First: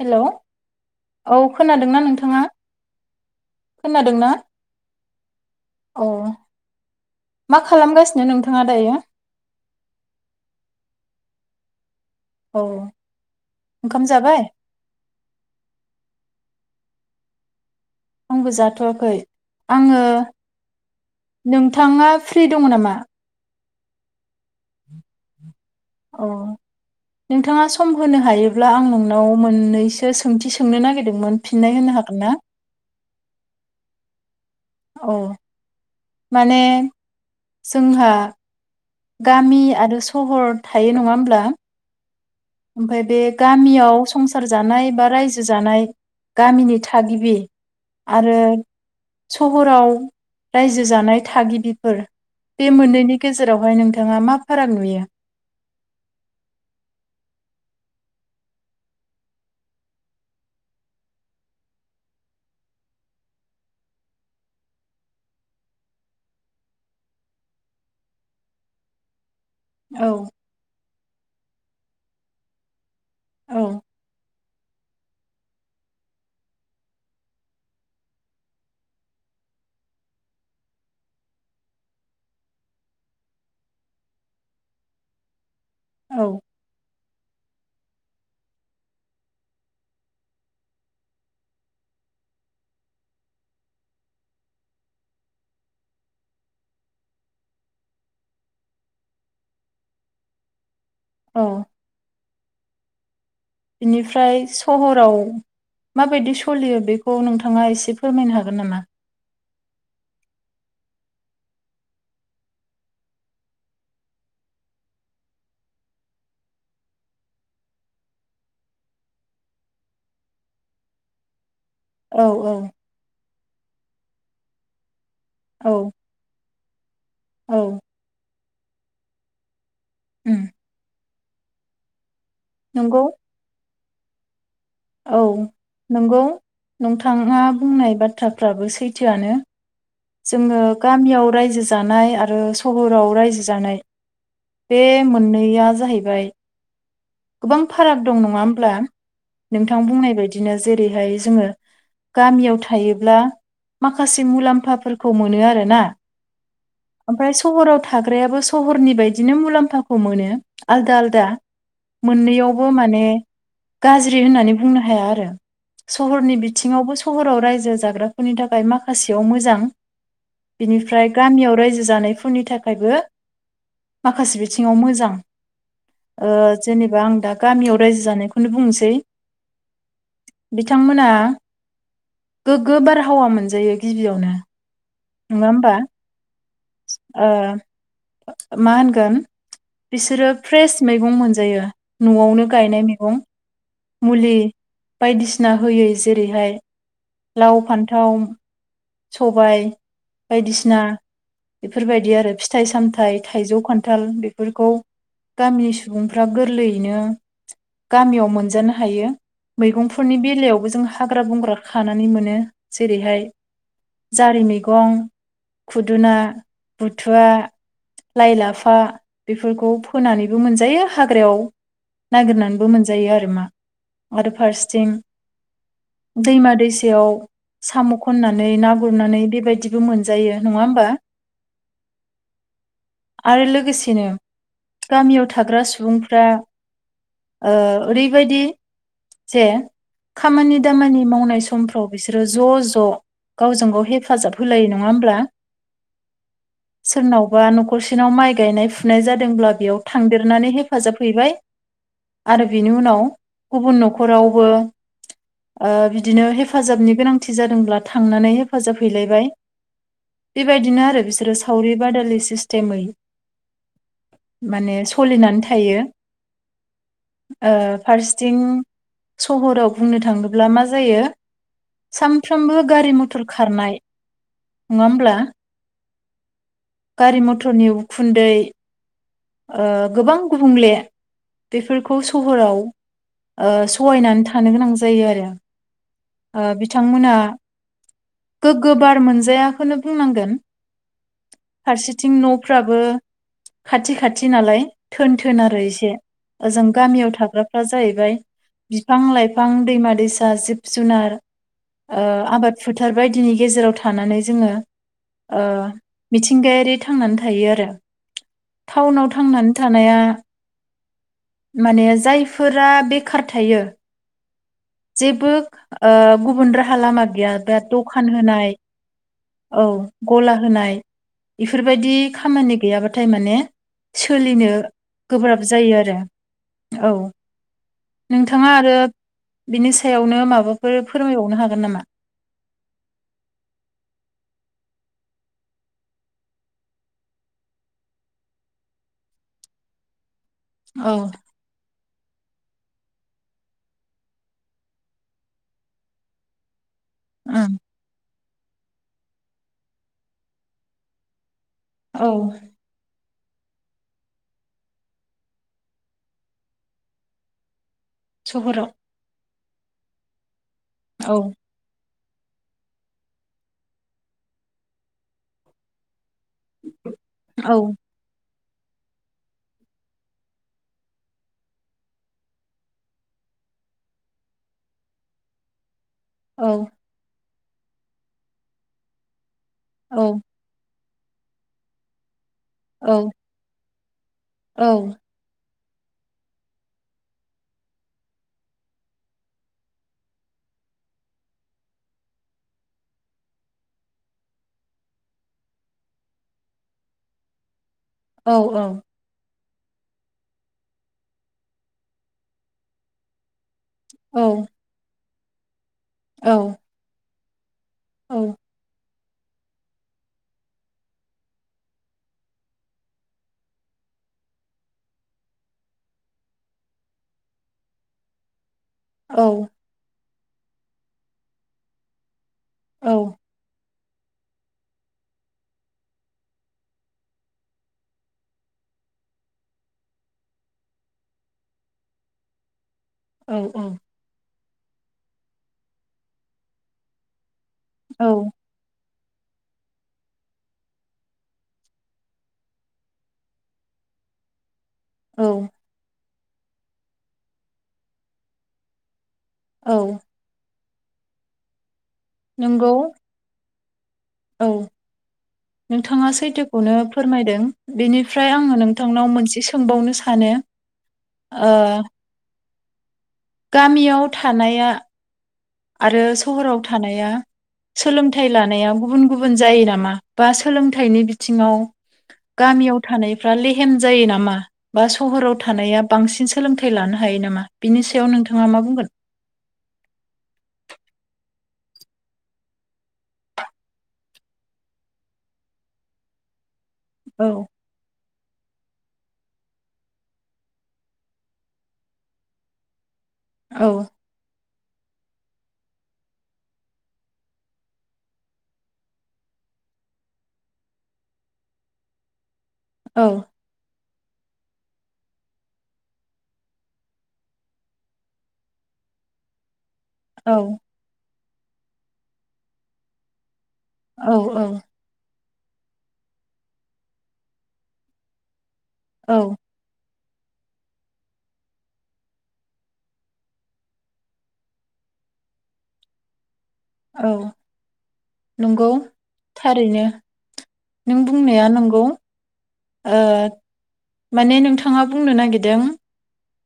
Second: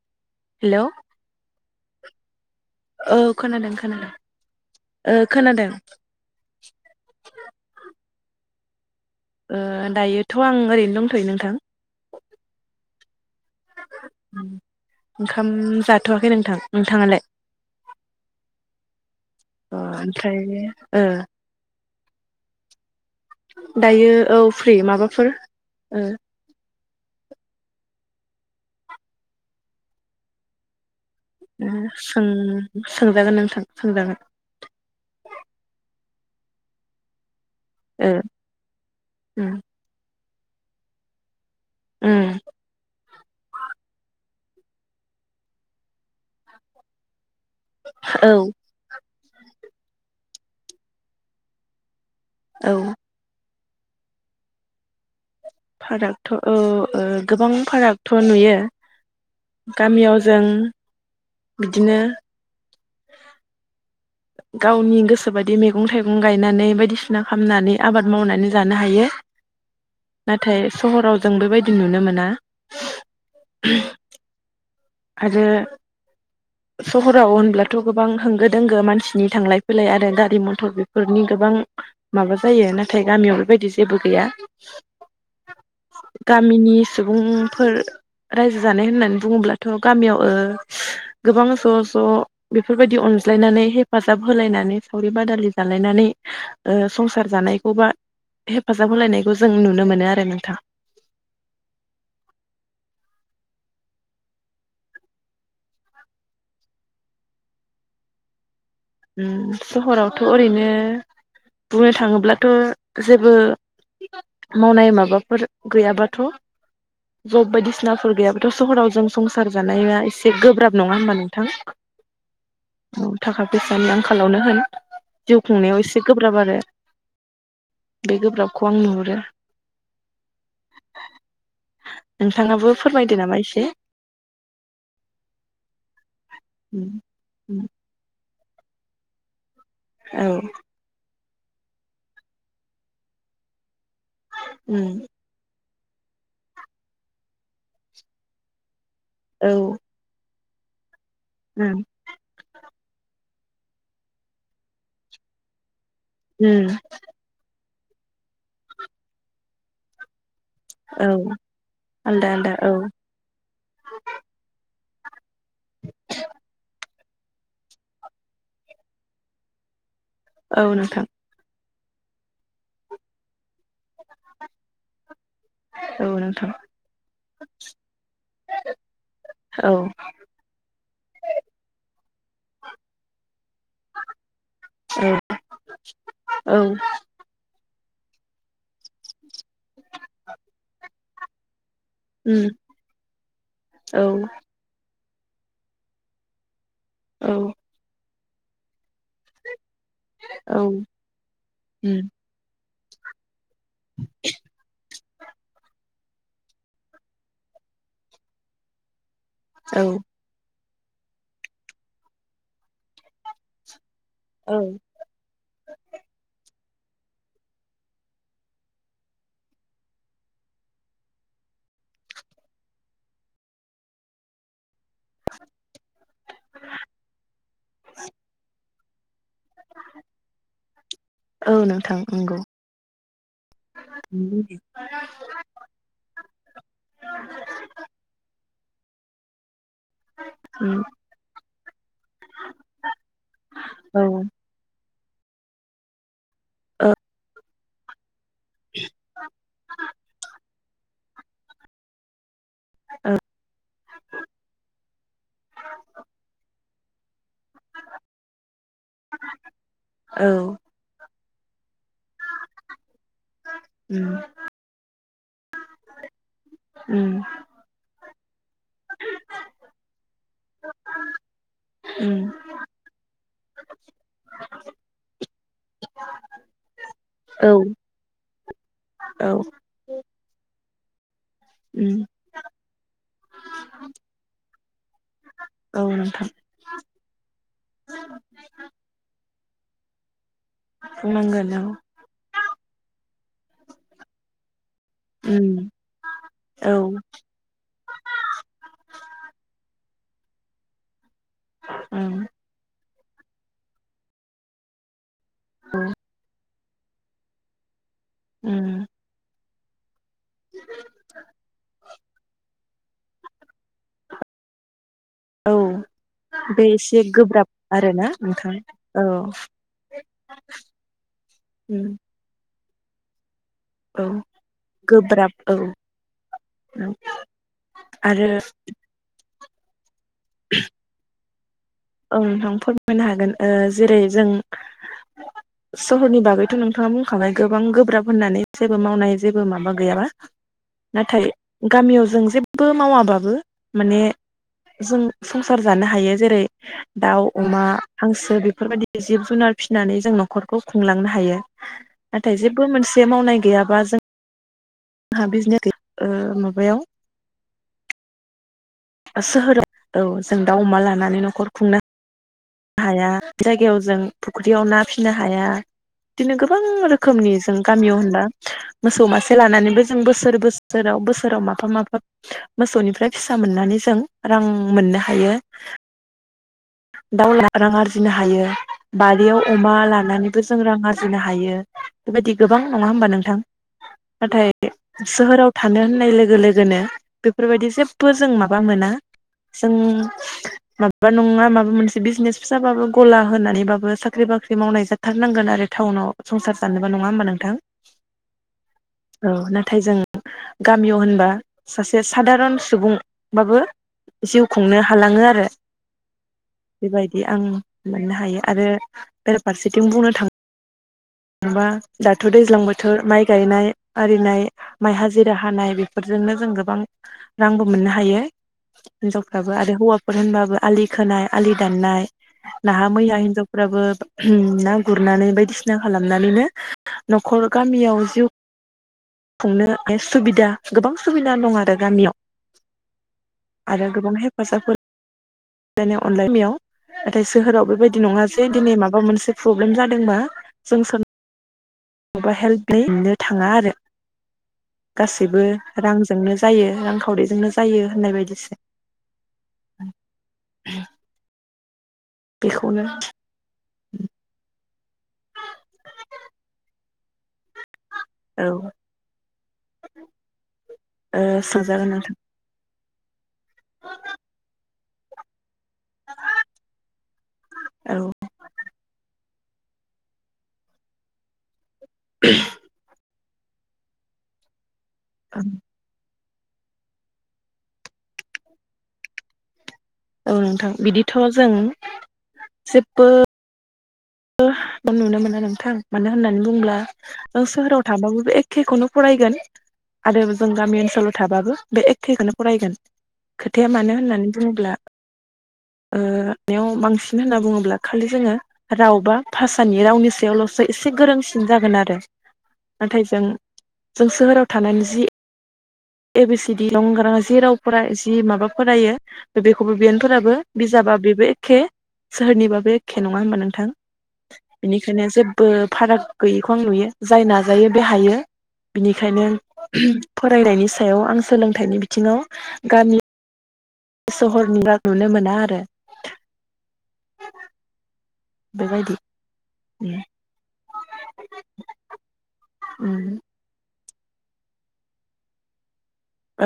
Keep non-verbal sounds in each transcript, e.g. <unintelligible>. हेल hello औ खोनादोंना नोंथां? औ खोनादों खोनादों। ओ खोनादों। औ नो नोंथाङा दायो? ओ दायोथ आं ओरैनो दंथयो नोंथां। औ। ओंखाम जाबाय ओंखाम जाथवाखै नोंथां। नोंथाङालाय? आंबो जाथवाखै। अ ओमफ्राय ओ। थाङा फ्रि दङ नामा? दायो औ फ्रि। माबाफोर ओ अ। नोंथाङा सम होनो हायोब्ला आं नोंनाव मोन्नैसो सोंथि सोंनो नागिरदों उम सों सोंजागोन नोंथां। सोंजागोन। औ माने जोंहा ओ उम गामि आरो सहर थायो नङा होमब्ला? उम। ओमफ्राय बे गामियाव संसार जानाय बा रायजो जानाय गामिनि थागिबि औ आरो सहराव रायजो जानाय थागिबिफोर बे औ मोननैनि गेजे रावहाय नोंथाङा मा फाराग नुयो? फारागथ औ ओ गोबां फारागथ नुयो। गामियाव जों बिदिनो गावनि गोसोबादि मैगं थाइगं गायनानै बायदिसिना खालामनानै आबाद मावनानै जानो हायो। औ नाथाय सहराव जों बेबायदि नुनो मोना औ <unintelligible> आरो सहराव होनब्लाथ गोबां होंगो दोंगो मानसिनि थांलाय फैलाय आरो गारि मथर बेफोरनि गोबां माबा जायो नाथाय गामियाव बेबायदि जेबो गैया औ गामिनि सुबुं फोर रायजो जानाय होननानै बुङोब्ला थ गामियाव ओ गोबां ज ज बेफोरबायदि अनज्लायनानै हेफाजाब होलायनानै सावरि बादालि जालायनानै ओ संसार जानायखौ बा हेफाजाब होलायनायखौ जों नुनो मोनो आरो नोंथां औ बिनिफ्राय सहराव माबायदि सलियो बेखौ नोंथाङा एसे फोरमायनो हागोन नामा? उम सहरावथ ओरैनो बुंनो थाङोब्लाथ जेबो मावनाय माबाफोर गैयाबाथ जब बायदिसिनाफोर गैयाबाथ सहराव जों संसार जानाया एसे गोब्राब नङा होनबा नोंथां औ औ औ थाखा फैसानि आंखालावनो होन जिउ औ खुंनायाव एसे गोब्राब आरो औ बेगोबराब खौ आं नहुरो उम नोंथाङाबो नंगौ फोरमायदो नामा एसे औ नंगौ नोंथाङा बुंनाय बा थाफ्राबो सैथोआनो औ जोङो गामियाव रायजो जानाय आरो सहराव रायजो जानाय बे मोननैया ज जाहैबाय गोबां फाराग दं नङा होमब्ला औ नोंथां बुंनाय बायदि बिदिनो जेरैहाय जोङो गामियाव थ थायोब्ला माखासे मुलाम्फाफोरखौ मोनो आरोना ओमफ्राय सहराव था थाग्रायाबो सहरनि बायदिनो मुलाम्फाखौ मोनो आलदा आलदा औ आलदा आलदा मोननैयावबो औ माने गाज्रि होननानै बुं बुंनो हाया आरो सहरनि बिथिङावबो सहराव रायजो जाग्राफोरनि थाखाय माखासेयाव मोजां औ नोंथां बिनिफ्राय गामियाव रायजो ज जानायफोरनि थाखायबो माखासे बिथिङाव मोजां औ ओ नोंथां जेनेबा आं दा गामियाव रायजो जानायखौनो बुंनोसै औ बिथांमोना गोग्गो बारहावा मोनजायो गिबियावनो औ नङा होमबा? औ औ। <inaudible> मा होनगोन बिसोरो फ्रेस मैगं मोन जायो। न'आवनो गायनाय मैगं औ मुलि बायदिसिना होयै जेरैहाय औ लाव फान्थाव सबाय बायदिसिना बेफोरबायदि आरो फिथाइ सामथाइ ओमफ्राय थाइजौ खान्थाल बेफोरखौ गामिनि सुबुंफ्रा गोरलैयैनो गामियाव मोनजानो हायो। मैगंफोरनि बेलायाव जों हाग्रा बंग्रा खानानै मोनो जेरैहाय जारि औ मैगं खुदुना बुथुवा लाइ लाफा बेफोरखौ फोनानैबो मोनजायो। हाग्रायाव नागिरनानैबो मोनजायो आरो मा आरो फारसेथिं दैमा दैसायाव साम' खनना ना गुरनानानै बे बायदिबो मोनजायो नङा होमबा। औ नोंथां नंगौ आरो लोगोसेनो गामियाव थाग्रा सुबुंफ्रा ओ ओरैबायदि जे खामानि दामानि मावनाय सम फ्राव बिसोरो ज' ज' गावजों गाव हेफाजाब होलायोना नङा होमब्ला सोरनावबा खरसेनाव माय गायनाय फुनाय जादोंब्ला बेयाव थांदेरनानै हेफाजाब फैबाय आरो बिनि उनाव गुबुन नखरावबो ओ बिदिनो हेफाजाबनि गोनांथि जादों थांनानै हेफाजाब हैलायबाय औ बेबायदिनो आरो बिसोरो सावरि बादालि सिस्टेमै माने सलिनानै थायो ओ फार्स्ट थिं सहराव बुंनो थाङोब्ला मा जायो सामफ्रामबो मुथुर खारनाय नङा होमब्ला गारि औ मथरनि उखुन्दै औ ओ गोबां गुबुंले बेफोरखौ उम सहराव ओ सहायनानै थानो गोनां जायो आरो औ नोंथां ओ बिथांमोना गोग्गो बार मोनजाया खौनो बुंनांगोन बुंनांगोन औ फारसेथिं नफ्राबो खाथि खाथि थि नालाय थोन थोन उम आरो एसे ओजों औ गामियाव थाग्राफ्रा जाहैबाय बिफां लाइफां दै दैमा दैसा जिब जुनार ओ ओं आबाद फोथ फोथार बायदिनि गेजेराव थानानै जोङो ओ मिथिंगायारि थांनानै थायो आरो उम टाउनाव थांनानै थानाया माने जायफोरा बेखार थायो जेबो औ ओ गुबुन बे राहा एसे लामा गैया गोब्राब बे आरोना दखान होनाय नोंथां औ औ गला होनाय उम इफोरबायदि खामानि गैयाबाथाय माने औ सोलिनो गोब्राब जायो आरो औ नोंथाङा आरो बिनोसै सायावनो माबाफोर फोरमायबावनो हागोन हागोन नामा औ नोंथां फोरमायनो हागोन ओ जेरै जों सहरनि बागैथ' नोंथाङा बुंखाबाय गोबां गोब्राब होननानै जेबो मावनाय जेबो माबा गैयाबा। औ नाथाय गामियाव जों जेबो मावाबाबो माने जों संसार जानो हायो जेरै दाउ, ओं अमा, हांसो जों बेफोरबायदि जिब जुनार फिसिनानै जों न'खरखौ खुंलांनो हायो। औ नाथाय जेबो मोनसे जे मावनाय गैयाबा जों जोंहा बिजनेस ओ माबायाव सहराव सहराव औ दाउ अमा औ लानानै न'खर खुंनो हाया जायगायाव जों फुख्रियाव ना फिसिनो हाया। बिदिनो गोबां रोखोमनि जों औ गामियाव होनला मोसौ मासे लानानैबो जों बोसोर बोसोराव बोसोराव माफा माफा मोसौनिफ्राय फिसा मोननानै जों रां मोननो हायो। औ दाउ लाना रां आरजिनो हायो बारियाव अमा औ लानानैबो जों रां बुजिनो हायो बेबायदि गोबां नङा औ होमबा नोंथां? नाथाय औ सोहोराव थानो होननाय लोगो लोगोनो बेफोरबायदि जेबो जों माबा मोना जों माबा नङा मा मोनसे बिजनेस फिसाबाबो गला होनानैबाबो साख्रि बाख्रि मावनाय जाथारनांगोन आरो टाउनाव संसार जानबो नङा होमबा नोंथां? औ औ औ नाथाय जों गामियाव होनबा सासे सादारन सुबुंबाबो जिउ खुंनो हालांङो आरो हा <inaudible> औ दि आं मोननो हायो आरो बेराफारसेथिं बुंनो थाङो बा जेनेबा दाथ' दैज्लां बोथोर माइ गायनाय आरिनाय माइ हाजिरा हानाय बेफोरजोंनो जों गोबां रांबो मोननो हायो। औ हिनजावफ्राबो आरोे हौवा बेफोर होनबाबो आलि खोनाय आलि दाननाय नाहा मैया हिनजावफोराबो होम ना गुरनानै बायदिसिना खालामनानैनो न'खर गामियाव जिउ खुंनो सुबिदा गोबां सुबिदा दं आरो गामियाव। आरो गोबांहाय हौवासाफोर <unintelligible> नाथाय सोहोराव बेबायदि औ नङा जे दिनै माबा माबा मोनसे प्रब्लेम जादों बा जों सों माबा हेल्प मोननो थाङा आरो। औ गासैबो रां जोंनो जायो रांखावरिजोंनो जायो होननाय बायदिसो। औ। नंगौ बेखौनो औ नोंथाङा सैथोखौनो फोरमायदों बेनिफ्राय औ आङो नोंथांनाव मोनसे सोंबावनो सानो ओ सोंजागोन नोंथां गामियाव थानाया आरो सहराव थानाया औ सोलोंथाइ लानाया गुबुन गु गुबुन जायो नामा बा सोलोंथाइनि बिथिङाव गामियाव थानाय फ्रा लेहेम जायो नामा? बा सहराव थानाया बांसिन सोलोंथाइ लानो हायो नामा बिनि सायाव नोंथाङा मा बुंगोन। औ नोंथां बिदिथ' जों जेबो नुनो मोना नोंथां मानो होननानै बुंब्ला औ ओ सोहोराव थाबावो बे एखेखौनो फरायगोन आरो जों गामि ओनसोलाव थाबाबो बे एखेखोनो फरायगोन। खोथाया औ मानो होननानै बुङोब्ला ओ बेयाव बांसिन होनना बुङोब्ला खालि जोङो राव बा भाषानि रावनि सायावल'सो एसे गोरोंसिन जागोन आरो। नाथाय औ जों जों सोहोराव थानानै जि ए बि सि दि <unintelligible> गारांआ जि रावफोरा जि माबा फरायो बेखौ खबा बियानफोराबो औ बिजाबा बेबो एखे सोरोहोरनिबाबो एखे नङा होनबा नोंथां। औ औ बेनिखायनो जे बो फाराग गैयिखौ नुयो जाय नाजायो बे हायो। औ बिनिखायनो। <unintelligible> फरायनायनि सायाव आं सोलोंथाइनि बिथिङाव गामि सहरनिबा नुनो मोना आरो। औ। नंगौ बेबायदि था ओरैनो नों बुंनाया नंगौ। ओ। उम माने नोंथाङा बुंनो नागिरदों।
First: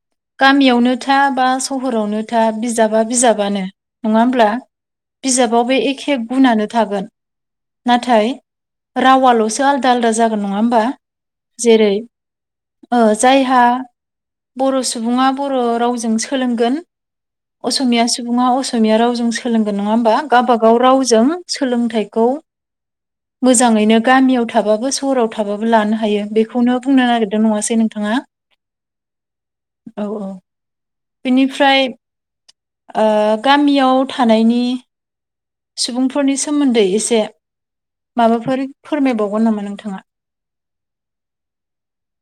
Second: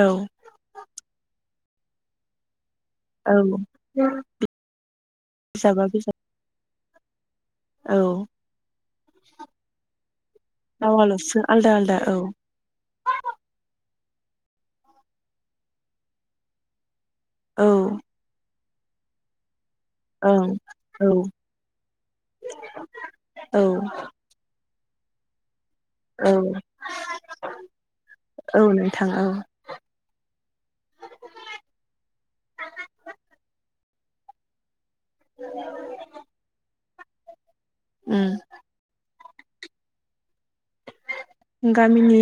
औ गामियावनो था बा सहरावनो था बिजाब औ बिजाबानो नङा होमब्ला बिजाबाव बे बिजाबा बिजाब एखे गुनानो थागोन। औ नाथाय रावाल'सो आदा आदा जाग नङा होमबा रावाल'सो आलदा जेरै आलदा औ ओ जायहा बर' स सुबुङा बर' रावजों सोलोंगोन। औ असमिया सुबुङा अस असिया रावजों सोलों नंङा होमबा ओं गावबा गाव औ रावजों सोलोंथायखौ औ मोजांयैनो गामियाव थाबाबो सह'राव थाबाबो लानो हायो औ बेखौनो बुंनो नागेरदों नङासझ नोंथाङा? औ नोंथां औ औ औ बेनिफ्राय ओ गामि याव थानायनि सुबुंफोरनि सोमोन्दै एसे उम माबाफोर फोरमायबाव अनोमोन नोंथाङा। गामिनि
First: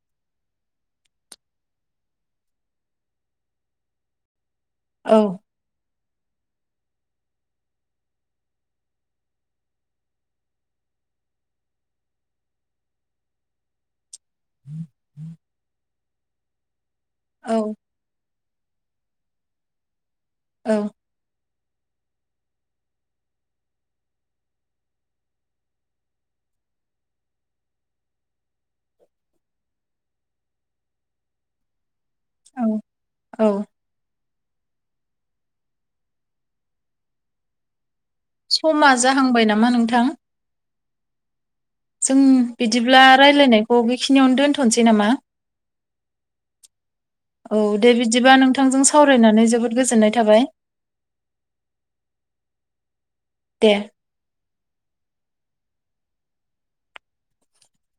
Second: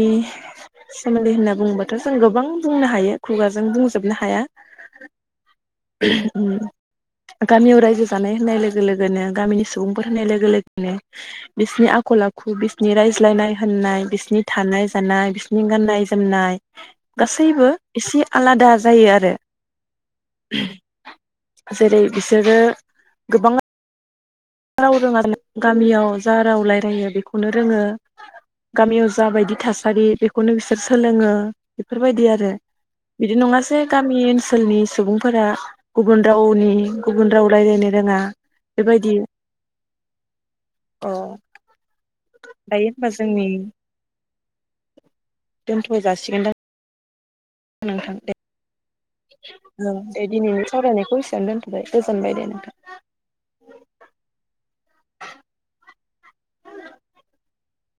सेमोन्दै होनना बुंनोङोबाथ' जों गोबां बुंनो हायो खुगाजों बुंजोबनो हाया। औ <unintelligible> गामियाव रायजो जानाय होननाय लोगो लोगोनो गामिनि सुबुंफोर होननाय लोगो लोगोनो बिसिनि आखल आखु बिसिनि रायज्लायनाय होननाय बिस बिसनि थानाय जानाय बिसिनि गाननाय ज जोमनाय गासैबो औ एसे आलादा जायो आरो। औ <unintelligible> जेरै बिसोरो गोबां राव रोङा गामियाव जा राव रायलायो बेखौनो रोङो गामियाव जा बायदि थासारि बेखौनो बिसोर सोलोङो। बेफोरबायदि आरो औ बिदि औ नङासै गामि ओन सोलनि सुबुंफोरा गुबुन रावनि गुबुन राव रायलायनो रोङा समा बेबायदि। जाहांबाय नामा नोंथां औ जों बिदिब्ला रायलायनायखौ बेखिनियावनो दोनथ'नोसै नामा दोनथ' जासिगोनदां औ नोंथां बिदिबा दे नोंथांजों सावरायनानै जोबोद औ गोजोननाय दे थाबाय दिनैनि सावरायनायखौ एसेयावनो दोनथ'बाय गोजोनबाय दे नोंथां दे